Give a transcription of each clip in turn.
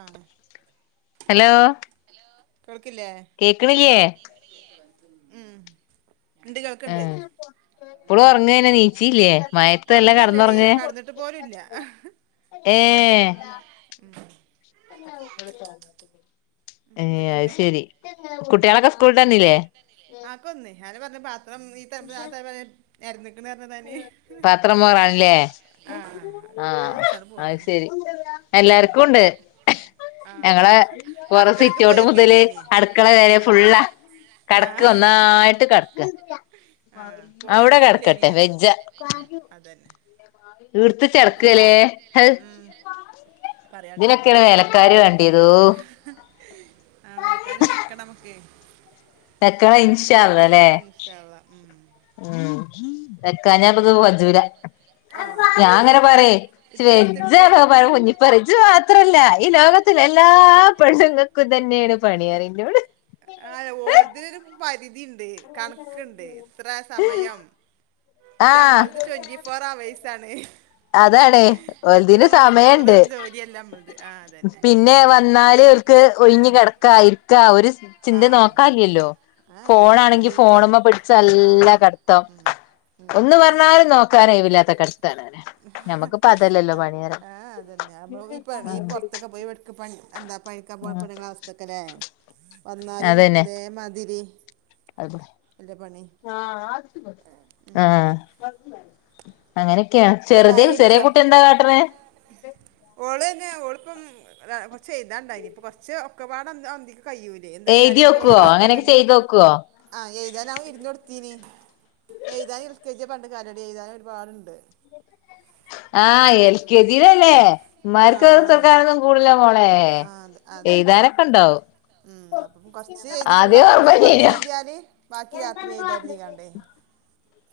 ആഹ് hello കേൾക്കില്ലേ കേക്ക്‌ണില്ലേ? ഉണ്ട് കേൾക്കുണ്ട് ആഹ് ഇപ്പളും ഉറങ്ങന്നെ നീച്ചില്ലേ മയത്ത് നല്ലോം ഒറങ്ങല്ലടി കടന്നുറങ്ങേ കടന്നിട്ട് പോലുംല്ല ഏഹ് ഏഹ് അയ് ശരി ഉം കുട്ടികളൊക്കെ സ്കൂളിട്ട് വന്നില്ലേ ആന്നെ പറഞ്ഞെ പാത്രം ഈ തല തൊട്ട് ആ തല വരേ നേരെന്ന് ക്ക്‌ന് പറഞ്ഞെ പാത്രം മോറാനില്ലേ ഞാന് ആഹ ഔടെ ആഹ് വെച്ചാണ്ട് അത് പോന്ന്ണ് ശരി എല്ലാർക്കും ഉണ്ട് ആഹ് ഞങ്ങളെ പൊറം അടുക്കളേക്ക് സിറ്റോട്ട് മുതല് പോയോക്കിട്ടില്ലേനി അടുക്കള വരെ ആഹ് ഫുള്ളാ കിടക്ക് ആഹ് ഒന്നായിട്ട് കെടക്കാ ആഹ് അവിടെ പോയോക്കിട്ടില്ലേനി കിടക്കട്ടെ വെജ്ജ ആഹ് അതന്നെ ഇടു ത്ത് നമുക്ക് ചെടക്കാലേ മണ്ട ഉം പറയാണ്ടോ ഇതിനൊക്കെണ് വേലക്കാരി വേണ്ടിയതോ ആ വേനക്കത് വെക്കണംമൊക്കെ തെക്ക ഇൻഷള്ളല്ലേ അള്ളാ ഉം. ഉ കഞ്ഞ പക്ക് പഞ്ജൂരാ ആ ഞാൻ അതന്നെ അങ്ങനെ പറ എടുത്ത് എടുത്ത് ശജ എടുത്ത് ആ. പറ കുഞ്ഞിപ്പറിജ മാത്രല്ല ഈ ലോകത്തിലെ എല്ലാ പെണ്ണുങ്ങൾക്കും ഇതന്നെയാണ് പണിയാറിഞ്ഞോട് കോളതിരു പരിധിയണ്ട് കണക്കുണ്ട് എത്ര സമയം ഇതമ്മളത് ട്വന്റി ഫോർ അവേർസാണ് അതണേ ഒതിന് സമയുണ്ട് മണിക്കൂറും ജോലിയല്ല നമ്മളത് ആ അതന്നെ പിന്നെ വന്നാല് അവർക്ക് ഒഴിഞ്ഞ കിടക്കാ ഇരിക്കാ ഒരു ആ ആ ചിന്ത അതെ നോക്കാല്ലല്ലോ ആ ഇല്ല ഫോൺ ഇല്ല അല്ല ആണെങ്കി ഈ പെ- ഫോണമ്മ ആ പിടിച്ചല്ലാ കടത്തം ഉം, ഉം, ഒന്ന് അതന്നെ പറഞ്ഞാലും നോക്കാനേ ഇല്ലാത്ത കടുത്താണ്നെ നമ്മുക്കിപ്പ അത അത ആ അതന്നെ അ ഈ പുറത്തൊക്കെ പോയിണ എന്താ പഴിക്കാൻ പോ ആഹ് പ ക്കല്ലേ വന്നാലും അതേമാതിരി അ അല്ലേ പണി ആഹ അങ്ങനെ െയ ചായ ചെറുതെ ചെറിയ പിടിച്ചോ കുട്ടി എന്താ കാട്ടണെ കൊറച്ച് ചെയ്താണ്ടായിനി ഇപ്പൊ കൊറച്ച് ഒക്കപാട് എഴുതി വോക്കുവോ അങ്ങനൊക്കെ ചെയ്ത് നോക്കുവോ ആഹ എഴുതാാന അവൻ ഇരുന്ന് കൊടുത്തീനി എഴുതൻ ഇ കജ പണ്ട് കലടി ചെയ്താും ഒരുപാടുണ്ട് ആഹ് എൽ കെ ആ ജയിലല്ലേമാർക്ക്ത്തക്കാരൊന്നും കൂടല മോളെ ആ അത് അതന്നെ എഴ്ുതാനൊക്കെ ഉണ്ടാവ ഉം അപ്പം കൊറച്ച് എഴുതി ഫുുള്ള ആാക്കിയിട്ടില്ല കൊറച്ച് ശരിയാ എഴുതിയല് ബാക്കി രാത്രി എഴുതായിീക്കണ്ടേ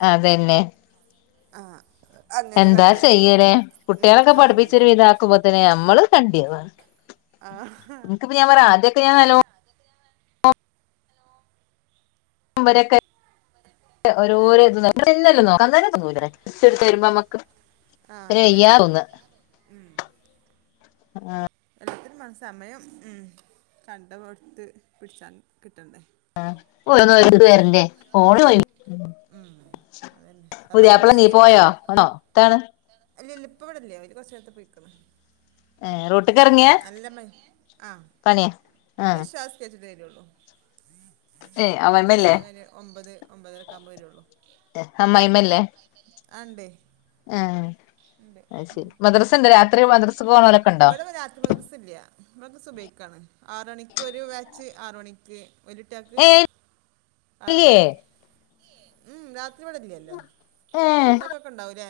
അതന്നെ ആ അങ്ങനെ എന്താ കാട്ടിയത് ചെയ്യലേ ഉം, കുട്ടികളൊക്കെ ആ അതന്നെ പഠിപ്പിച്ചൊരു ഇത ആാക്കുമ്പോത്തന്നെ നമ്മള് കണ്ടിയ ആ നിനക്ക്ിപ്പ ഞാൻ പറ ആദ്യൊക്കെ ഞാൻ നല്ലോ രൊക്കെ ഏ, ഓരോരോ ഇ ന ന്നല്ല നോ അം തന്ന ഇ എടുത്ത് തരുമ്പോ നമ്മക്ക് ആഹ പിന്നെ വയ്യാ അതന്നെ ഉ ആഹ ഇത്തി സമയം ഉ കണ്ടപടുത്ത് പിടിച്ചാണ്ട് ആ ന്നത് പേരന്റെറെ ഫോണ് പോയി ഉം, അതന്നെ അതുപോലെ പുതിയപ്പള നീ പോയോ ആണോ എതാണ് അല്ല ഇല്ല ഇപ്പ ഇവിടെല്ലേ അവര് കുറു നേരത്ത് പോയിിക്കണം ഏ റൂട്ട്ക്ക് ഇറങ്ങിയ നല്ല മ ആഹ പണിയാ ഇനി ആഹ് ശ്വാസം കഴച്ചിട്ട് തരുള്ളൂ ഏ അമ്മായിമ്മല്ലേ സസ്ക ക ഒമ്പത് ഒമ്പതൊക്കെ ആവ്പോ വരുള്ളു അമ്മമല്ലേ അണ്ട്േ ആഹ അ ശരി മദ്രസുണ്ട് രാത്രി മദ്രസ് പോണലൊക്കെ ഉണ്ടോ ഇൊക്ക സുഭക്കാണ് ആറ മണിക്ക് ഒരു വാച്ച് ആറ മണിക്ക് വലിട്ടക്ക് ഏ ആര ഇല്ലേ മണിക്ക് ഉ രാത് അരി പടല്ലല്ലോ ഇൊക്കൊക്കെ ഉണ്ടാവൂല്ലേ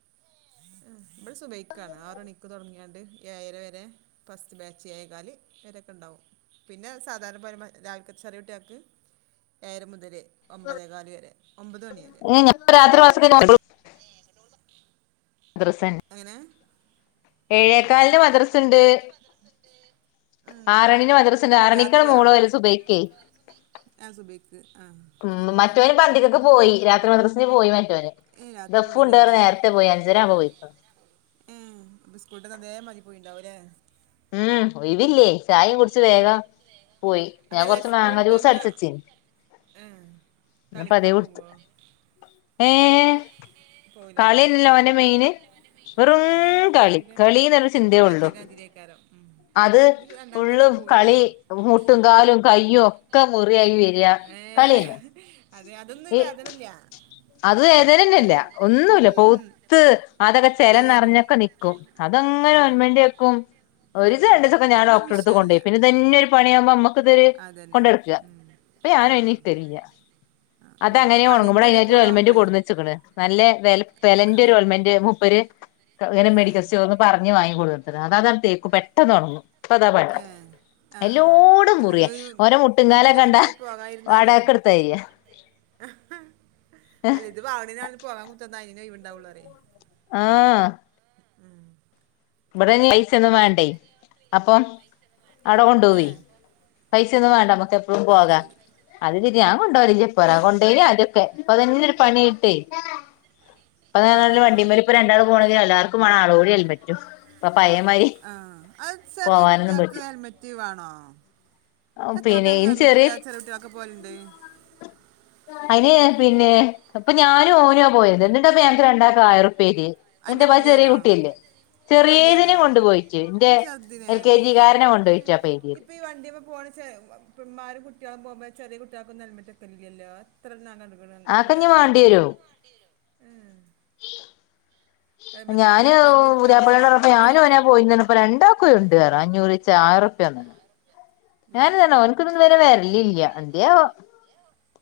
അ [unintelligible] ഇമ്മൾ സുഭൈക്കാണ് ആറ മണിക്ക് തുടങ്ങിയാണ്ട് ഏര വരെ ഫസ്റ്റ് ബാച്ച ആായക്കാല് വരെ ണ്ടാവും പിന്നെ സാധാരണ പരമാ രാവില കച്ചറിയ വട്ടിയ ആക്ക് ഏര് മുതലേ ഒമ്പതേകാല് വരെ ഒമ്പത് മണി വരെ ഏ ഞാൻ രാത്രി അദ്രസൻ അങ്ങനെ ഏഴേക്കാലിന് മദ്രസുണ്ട് ഉം, ആറണിന് മദ്രസിന്, ആറണിക്കണ- രാത്രിയോ മോള്ളു വരും സുബക്കേ. ആ സുബൈക്ക് ആ ഉ അങ്ങനെ മറ്റോന് പോ അന്തിക്കക്ക് പോയി രാത്രി മദ്രസ് പോയി മറ്റോന് ഏ രാത്രി ഉണ്ടല്ലേ ദഫുണ്ട് അവിടെ പറഞ്ഞു നേരത്തെ പോയി അഞ്ചരാബോ പോയി ആ സ്കൂട്ട് അന്തേ മതിരി പോയിണ്ടാവും അല്ലേ ഉം ഒഴിവില്ലേ ചായയും കുടിച്ച് വേഗം... പോയി. ഞാൻ കൊറച്ച് മാങ്ങ ജ്യൂസ് അടിച്ചച്ചീ. ആഹ. എന്നപ്പതേ വിടുത്ത് ഏ... ! പോവുലേ കളിന്നലേ ഓന്റെ മെയിന്. വെറും ഏ ഇവിടെ കളി, ഇന്റെ കളിന്നല്ല ചിന്തേ ഇന്റെ ഉള്ളു. വലുതിന്റെ അതിരേക്കാരം ഉം അത് ഇത് രണ്ടാമത്തെ അങ്ങനെ ഉള്ളും, കളി പോവൂലട്ടോ മുട്ടുംകാലും, കയ്യും ഒക്കെ മുറിയായി വരിക. ഏ കളിയന്നെ അത് അതൊന്നും ഒരു ഈ വേദനല്ല അത് വേദ നന്നല്ല. ഒന്നൂല്ല ഉം പൗത്ത് അതൊക്കെ ചെലം എന്തായാലും നിറഞ്ഞൊക്കെ നിക്കും ആ അതങ്ങനെ ഓർമേന്റേക്കും. ആ ഒരുസേ രണ്ടി സൊക്കെ ഞാൻ അതൊന്നൊരു ഡോക്ടറെട്ത്ത് വിഷയല്ല കൊണ്ടൊഴി പിന്നെതെനൊരു പണിയാമ്പോ നമ്മക് അതന്നെ കൊണ്ടടുക്കുക ഉം അപ്പ ആ ഞാനും അനിന്ന് നിക്കാറില്ല ആ ഓൾക്ക് അതങനെ ഒണങ്ങുമ്പോളെ, കളിന്റെ ഞാൻ ഇടക്കൂടെ ഓൽമെന്റ് ആവുമ്പളേ കൊടുനച്ക്ക്ണ്, നല്ല വെലന്റെോൽമെന്റ് മുപ്പര്. ഇങ്ങനെ ആ മെഡിക്കൽ സ്റ്റോർന്ന് പറഞ്ഞ് വാങ്ങി കൊടുത്ക്ക്ണ് അതാണ് തേക്കും പെട്ട ത തുണങ്ങും ഇപ്പതാ പണി. ഏ ആ ആ എല്ലോടും അല്ലാതെ മുറിയാ, ഒരു ഓന്റ മുട്ടിങ്കാലൊ മിനിറ്റിന് കണ്ടാ മിനിറ്റിന് പോകാതിരുന്നാലേ വാടകക്ക്ട്ത്താരിയാ. ആഹ്. അല്ല ഇത് വാവിടന ആ പോകാൻ- കുത്തന്നാ അന ഒഴിവണ്ടാവുള്ളൂ അറേ. ആഹ ഉം. ഇവിടെ പൈസ ഒന്നും വേണ്ടേ അപ്പം അവിട കൊണ്ടു ഏ പോവും പൈസ ഒന്നും വേണ്ട നമ്മക് എപ്പഴും അത് പോക. ശരി അത്ശെരിയാ ഞാൻ കൊണ്ടോവലില്ലപ്പോ, ഏ ഞാൻ കൊണ്ടേയിന് ആദ്യക്കെ. ഇപ്പോതന്നെ ഒരു പണിട്ടെയ്. ആ ആ അപ്പ ആ വണ്ടിമാരി ഇപ്പൊ രണ്ടാൾ- പോണെങ്കിൽ എല്ലർക്കും മാണം ആളൂടി ഹെൽമെറ്റും. ഇപ്പൊ പഴേമാരി ആ അത് ചെറിയ പോവാനൊന്നും കുട്ടികൾക്ക് പറ്റും ഹെൽമെറ്റ് വേണോ? പിന്നെ എത്രണ്ണം ഇനി ചെറിയ ഹെൽമെറ്റിലാതെ ചെറിയാകുട്ട്യാളൊക്കെ പൊവല്ണ്ട്. അയിന് പിന്നെ ഇപ്പഞാനും ഓന് പോയത്, എന്നിട്ടാപ്പ ഞങ്ങക്ക്- രണ്ടാക്കാ ആയിറുപ്പ്യഎയ്ത്യേ. എന്റെ എൻ്റെ പ ചെറിയ വലിയവനോ കുട്ടിയല്ലേ? വലിയനോ ചെറിയതിനെ കൊണ്ടുപോയിറ്റ് ഇന്റെ അത് ചെറുതിനെ എൽ കെ ജി കാരനെ കൊണ്ടൊയിറ്റാപാ എയ്ത്യേ. ചെ പെങ്ങമാരെ കുട്ട്യെളെ- പോവുബോ ചെറിയ കുട്ട്യാക്കൊന്നും ഹെൽമെറ്റക്കലിലലോ. ആ ക്കെന്നി വാണ്ടിഏരും ആഹ്. ഹെൽമെറ്റ് കൂടി ഞാന് വെച്ചാൽ ഇരിക്കാനും സ്ഥലം പുത്യാപളനോടപ്പം ഉണ്ടാവില്ല ഞാനും അങ്ങനെ പോയിന്, പറഞ്ഞപ്പോ- രണ്ടാകുണ്ട് നറഞ്ഞു അന്നൂ റീച്ചെ ആയി റുപ്യ. യാ. ഞാനതണോ എനിക്കിന്നൊന്നും- വരെ വേറെല്ല ഇല്ല എന്റെയേ ആവോ.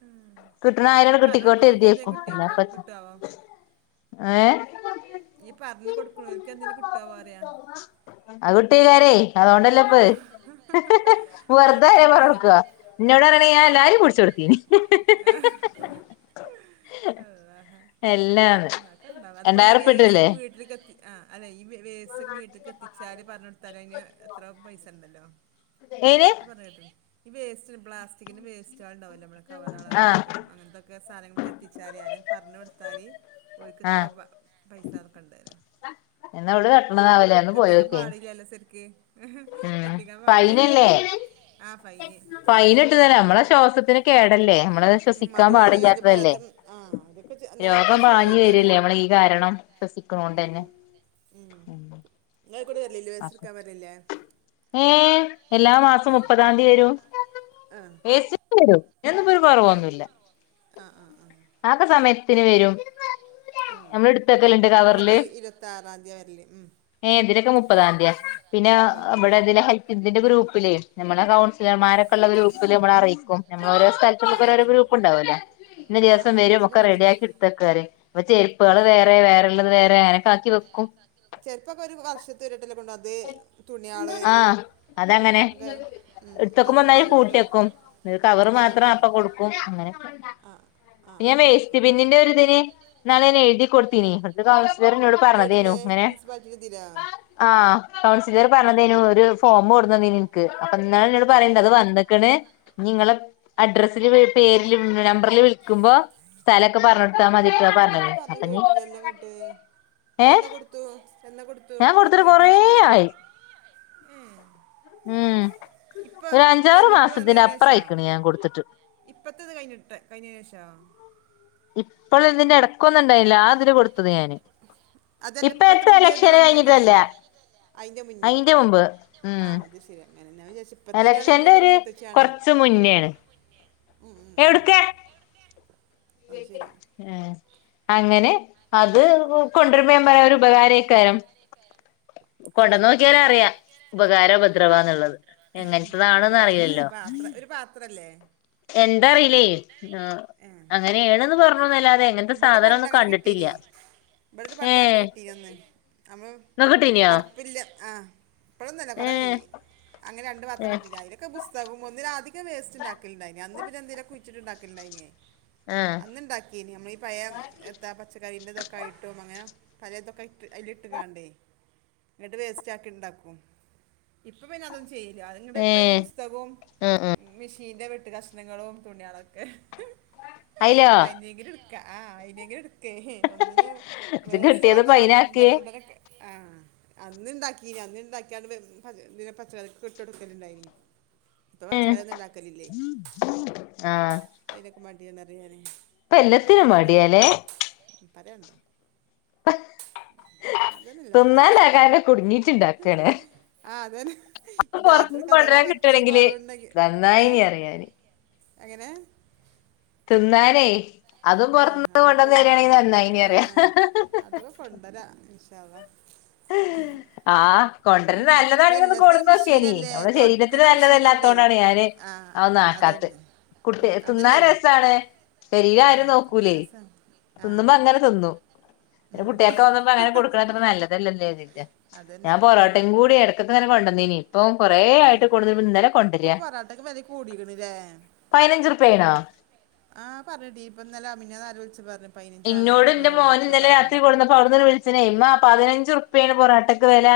ഉം. ക്ട്ണായിര ഈ ഇങ്ങ്ട്ട് പറഞ്ഞു കിട്ടിക്കോടേ- കൊടുക്കുന്നവർക്ക് എന്തെങ്കിലും കരിതേക്കും കിട്ടിയേക്കും അല്ലാതെപ്പോന്താ. കിട്ടുവോ ഈ പറഞ്ഞു കൊട്ക്ക്ണോൽക്ക്, എന്തെലും കിട്ടോ. അത്കിട്ടും അക്കാരെ ആ. അതോണ്ടല്ലെപത് ഇഹ്. ഹ്.. വെറുതെ ആരെലും അതന്നെ പറഞ്ഞെടുക്കോ ഇന്നോടറയാണിങ്കില് ഞാനല്ലാരിം പുടിചൊടിതീനി ഇഹ്.. ആ ഇഹ്.. ഇഹ്.. ഇഹ്.. അല്ലാഹ് ഹ്... ! എല്ലാന്ന് അങ്ങനൊക്കെ ഉണ്ടാവും അതിപ്പോ ഈ വേസ്റ്റ് രണ്ടായർപ്പട്ടല്ലേ നമ്മൾ വീട്ടിലേക്ക് എത്തി ആ അല്ലേ ഈ വേ സ്റ്റോക്കെ, വീട്ടിലക്ക് എത്തിച്ചാല് പറഞ്ഞ- കൊടുത്താല് അയിന് എത്ര പൈസ ഉണ്ടല്ലോ. ഏയിന് പറഞ്ഞ കേട്ട ഈ വേസ്റ്റ് പ്ലാസ്റ്റിക്കിന്റെ വേസ്റ്റാളുട്ടാവോലോ നമ്മ കവറള ആഹ് ഇട്ടും അങ്ങനത്തെൊക്കെ സാധനങ്ങൾക്ക് എത്തിച്ചാല് ആരങ്കും പറഞ്ഞ കൊടുത്താല് ഓല്ക്ക് ഇത്ര ആഹ് വ പൈസ നക്കണ്ടായ്ന് എന്ന അവള് കെട്ടണ നാവൊലെ, ഒന്ന് പോയോക്കേന്. പാടില്ലല്ലോ ശരിക്ക് ആ കത്തിക്കാൻ പാടില്ലല്ലോ ഫൈനല്ലേ. ആ ഫൈന് ഫൈനിട്ട് തരാമ്മളെ ശ്വാസത്തിന് കേടല്ലേ നമ്മളെ ഉം ശ്വസിക്കാൻ അതുവാണ് അത് പാടില്ലാത്തതല്ലേ പറയാത്ത ആ അതൊക്കെ എന്നാ ആൾക്കാര് ചെയ്യുവല്ലോ രോഗംവാങ്ങിവരെല്ലേ അറിയേ നമ്മളീകാരണം ശ്വസിക്കുണൊണ്ടന്നെ ഉം യ്ക്കുടെവർലില്ലേ വേസ്റ്റ്ട്കാൻ വർലില്ലേ ആ എല്ലാമാസം ആ മുപ്പതാംതീ വരും ആ വേസ്റ്റ് ട്ക്കാവരും [unintelligible] കൊറവൊന്നുല്ല ആ ആ ആ ആക്ക സമയത്തിന് വരും ആ നമ്മളെടുത്തക്കെല്ലണ്ട് ഇവിടൊക്കെ കവറില് ഇരുപത്താറാം തീയതി വരല് ഉം ഏ എന്തിനൊക്കെ പ്പതാംതിയാ പിന്നെ മുപ്പതാം തീയതി അല്ലേ അവിടെതില് ഹൈതിദ്ദിന്റെ ഗ്രൂപ്പില് നമ്മളെ കൗൺസ് ക്ലിയറർമാരൊക്കെള്ള ഗ്രൂപ്പില്മ്മള് അറീക്കും ആ ഞമ്മളോരോ ആ ആ സ്ഥലത്തൊക്കെപ്പൊരോരോ അതെ ഗ്രൂപ്പ്ണ്ടാവുലെ ഇന്ന് ആ ആ അങ്ങനെ ദിവസംവരും തന്നെ ഇവിടെയും ഒക്കെറെഡിയാ ക്കിട്ത്തക്കാന് പ്പൊചെരുപ്പാള് ആ വേറെ വേറെള്ളത് വേറെ അങ്ങനൊക്കാക്കി വെക്കും ചെരിപ്പൊക്ക ഒരു വവർഷത്തി തരുട്ടല്ലെ കൊണ്ടാത് തുണിയാള് ആഹ് അതങ്ങനെ അക്കെ മ് വശത്തരുട്ടോ കും പിന്നെ കവറ് മാത്രം അപ്പ കൊടുക്കും അങ്ങനെ ആ ആ പിന്നെ ആ ആ വേസ്റ്റ് ആ പിന്നിന്റെ ഒരുതിന് ഇനാള് ഞാ എഴുതികൊട്തീനി ങ്ങട്ട് എട്ന്ന് മുനിസിപ്പാലിറ്റി തിനോ ആ കൗൺസിലർ പറഞ്ഞ തേനു ഒര് ഫോമ് കൊടുന്നന്നീന് ഇൻക്ക് അപ്പൊ ഇന്നലെ ന്നോട് പറിണ്ട് അത് ഏ വന്ന്ക്ക്ണ് നിങ്ങള് അഡ്രസ്സില് വീ പേരില് നമ്പറില് വിളിക്കുമ്പോ സ്ഥലക്കെ പറഞ്ഞൊട് മ് ഇമ്പടന്നും പറഞ്ഞേകേട്ടിലല്ലൊങ്ങട്ട് ഏഹ് എന്നാ കൊടുത്തൂ എന്നാ കൊട് ഞാൻ കൊട്ത്ത്ട്ട് കൊറേ ആയി ഏ ഉം ഇപ്പൊ ഒരഞ്ചാറ് തെരഞ്ഞെടുപ്പ് വന്നതിന് ശേഷാ മാസത്തിനപ്പറയിക്ക്ണ് ഞാൻ കൊടുത്തിട്ട് ട്ട് കഴിഞ്ഞേന് ഷോ ഇപ്പള് ഇതിൻ്റെ എടക്കൊന്ന് ണ്ടായി ലോ ആതില് കൊട്ത്തതാ ഞാന് അതല്ല ഇപ്പത്തെ പുതിയേ ത് വന്നേന് ഷോ അയിൻ്റെ മുമ്പ് ഉം അത് ശരി അങ്ങനെ ഞാൻ വിചാരിച്ചു ഇപ്പത്തിലാണ് ഇന്റെ എലക്ഷൻ്റെ ഇവിടെ ഒര് മുത്തച്ചിയാണേ കൊറ്ച്ച് ഉം മുന്നേണ് ഉം ഉം ഉം എവിട്ക്കാ അത് ശരി ഏ അങ്ങനെ അത് കൊണ്ടൊരുമ്പോ ഞാപറയാ ഒര് ഉപകാരെയ്ക്കാരം ആ അതന്നെ കൊണ്ടന്നോക്കിയാലറിയാ ഉപകാരോ ഉപദ്രവോ ന്ന്ള്ളത് എങ്ങൻത്തതാണെന്ന് ഉപകാരത്തിന് അറീലല്ലോ ഒരു പാത്ര ഒരു പാത്രല്ലേ എന്താറീ ലെ ആ ഏഹ് അങ്ങനെണ്ന്ന് പറഞ്ഞൂനല്ലാതെ ഇവിടെ പണ്ടങ്ങനെ കിട്ടീനി ഇവിടരു പണ്ട് അങ്ങനെ ഏഹ് കിട്ടീ നൊന്ന് നമ്മള് ഇങ്ങക്ക് കിട്ടീനിയോ അടുപ്പില്ല ആ ഇപ്പഴൊന്നല്ല കൊറായി ഏഹ് അങ്ങന രണ്ട് ഏഹ് പാത്രകിട്ടീ നി അയ്ലെക്കെ പുസ്തകും ഒന്നി ലാധിക് വേസ്റ്റ്ണ്ടാക്കല്ണ്ടായ്നി അന്ന് പിന്നെ എന്തേലൊകെ കുയി ച്ട്ട് ണ്ടാക്കല്ണ്ടായിനി ആഹ് അന്ന്ണ്ടാക്കീനി നമ്മളീ ഏ എത്താ പച്ചക്കറിൻ്റെതൊക്കെയിട്ടും അങ്ങനെ പലേതൊക്കെ അയില്ട്ട്കാണ്ടേ ങ്ങട്ട് വേസ്റ്റാക്കിണ്ടാക്കും ഇപ്പൊ പിന്നെ അതൊന്നു ചെയ്യ ല്ല അത്ങ്ങട്ട് പ്പംഅയി ല് ഏഹ് ആഹ് ആഹ് പുസ്തകുംമീഷീന്റെ വെ ട്ട് കഷ്ണങ്ങളും തുണിയാളൊക്കെ അയിലോ അയിനെങ്കിലുട്ക്ക ആ അയിനെങ്കി ട്‌ക്കേഒന്നിനും ഇജ്ജ് വേസ്റ്റാ കിട്ടിയതിപ്പോ ആ അയിനാക്ക് ഉടനൊക്കെ അന്ന്ണ്ടാക്കീനി അന്ന്ണ്ടാക്കിയാണ്ട് ഇതിന് പച്ചക്കറിക്ക് ഇ ട്ടൊടുക്കല്ണ്ടായിനി ഏ ആ ന്തെന്നറിയാന് ഇപ്പല്ലത്തിനും മടിയാലേ അതെ [unintelligible] എല്ലാവരുടെ അവസ്ഥയും തിന്നാണ്ടാകാന് കുടുങ്ങീട്ട്ണ്ടാക്കാലേ ആ അതന്നെ രാത്രിക്കെ അഥവാ കൊണ്ടുവരാൻ ഇത്തിരി കിട്ടുകയാണെങ്കില് കൊറവ്ണ്ടങ്കി ഏ നന്നായിനി അറിയാന് എങ്ങനെ ന്നാലെ ആ ആര കൊട് ആ അറിയാ അതൊക്കെ കൊണ്ടരാ ഇന്ശാ അള്ള. ആഹ് ആ കൊണ്ടര്ണ ഇപ്പൊ നല്ലതാണങ്കി ഒന്ന് എല്ലാത്തിനും കൊട്ന്നോക്കെനി മെഷീനല്ലേ നമ്മുടെ ശരീരത്തിന് തുടക്കണ മെഷീനുണ്ടേ നല്ലതല്ലാതോണ്ടാണ് ഞാ ന് ആ അതൊന്നു ആകാതെ അതന്നെ കു ഉം, തിന്നാൻ അതല്ലേ രസാണ് പെരി ആ ആരും തിന്നാ നോക്കൂലേയ് രസാ ആ തിന്നുമ്പോ അങ്ങനെ തിന്നും പിന്നെ ഉം. കുട്ടിയൊക്കെ കെ പ്പം അങ്ങനെ കൊട്ക്ക്ണത്ര നല്ലതല്ലല്ലേര്തി അതന്നെ ഞാൻ ഉം. പൊറാട്ടെ കൂടി എടക്കൊക്കെങ്ങനെ കൊണ്ടന്നീനി. ഇപ്പം കൊറെ ആയിട്ട് കൂടുതൽ ഇന്നലെ കൊണ്ട ഇപ്പൊ രാ പൊറാട്ടക്ക് വില കൂടിക്കണില്ലേ പതിനഞ്ചുർപ്യായി ണോ ആ പറഞ്ഞേട്ടീനി ഇപ്പ ഇന്നലെ മിന്നാന്ന് ആ ഇന്നോട് ന്റെ മോൻ ഇന്നലെ രാത്രി പറയുന്നുണ്ട് കൊട്ന്നപ്പം അവിടുന്ന് ട്ട്‌ വിളിച്ച് ണ് ഇമ്മാ പതിനഞ്ച് ർ പ്യാണ് പൊറാട്ടക്ക് വെലാ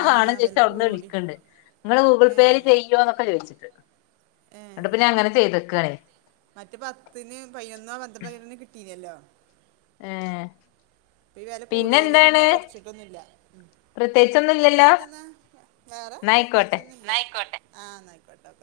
ആ വാണ്ണം ചോയിച്ച് വില ഔട്ന്ന് കൂടി വിളിക്ക്ണ്ട് ഇങ്ങള് ഗൂഗിൾ ഏ പേയില് ചെ യ്യോ ന്നൊക്കെ ചോയിച്ചിട്ട്. ന്ന്ട്ട് പിന്നെ അങ്ങനെ ചെയ്തക്കാണേ മറ്റ പത്തിന് പയ്യൊന്നോ പന്ത്രണ്ടോ കരന് കിട്ടീനല്ലോ. ഏഹ് ഇപ്പ വെല കൂടിയല് പിന്നെ കൊറച്ചിട്ടൊന്നുല്ല. പ്രത്യേകിച്ചൊന്നും പിന്നെ ഇല്ലല്ലോ എന്തന്നാ വേറെ പ്രത്യകിച് എന്നായിക്കോട്ടെ ന്നൂല്ല ആഹ് ന്നയിക്കോട്ടെ.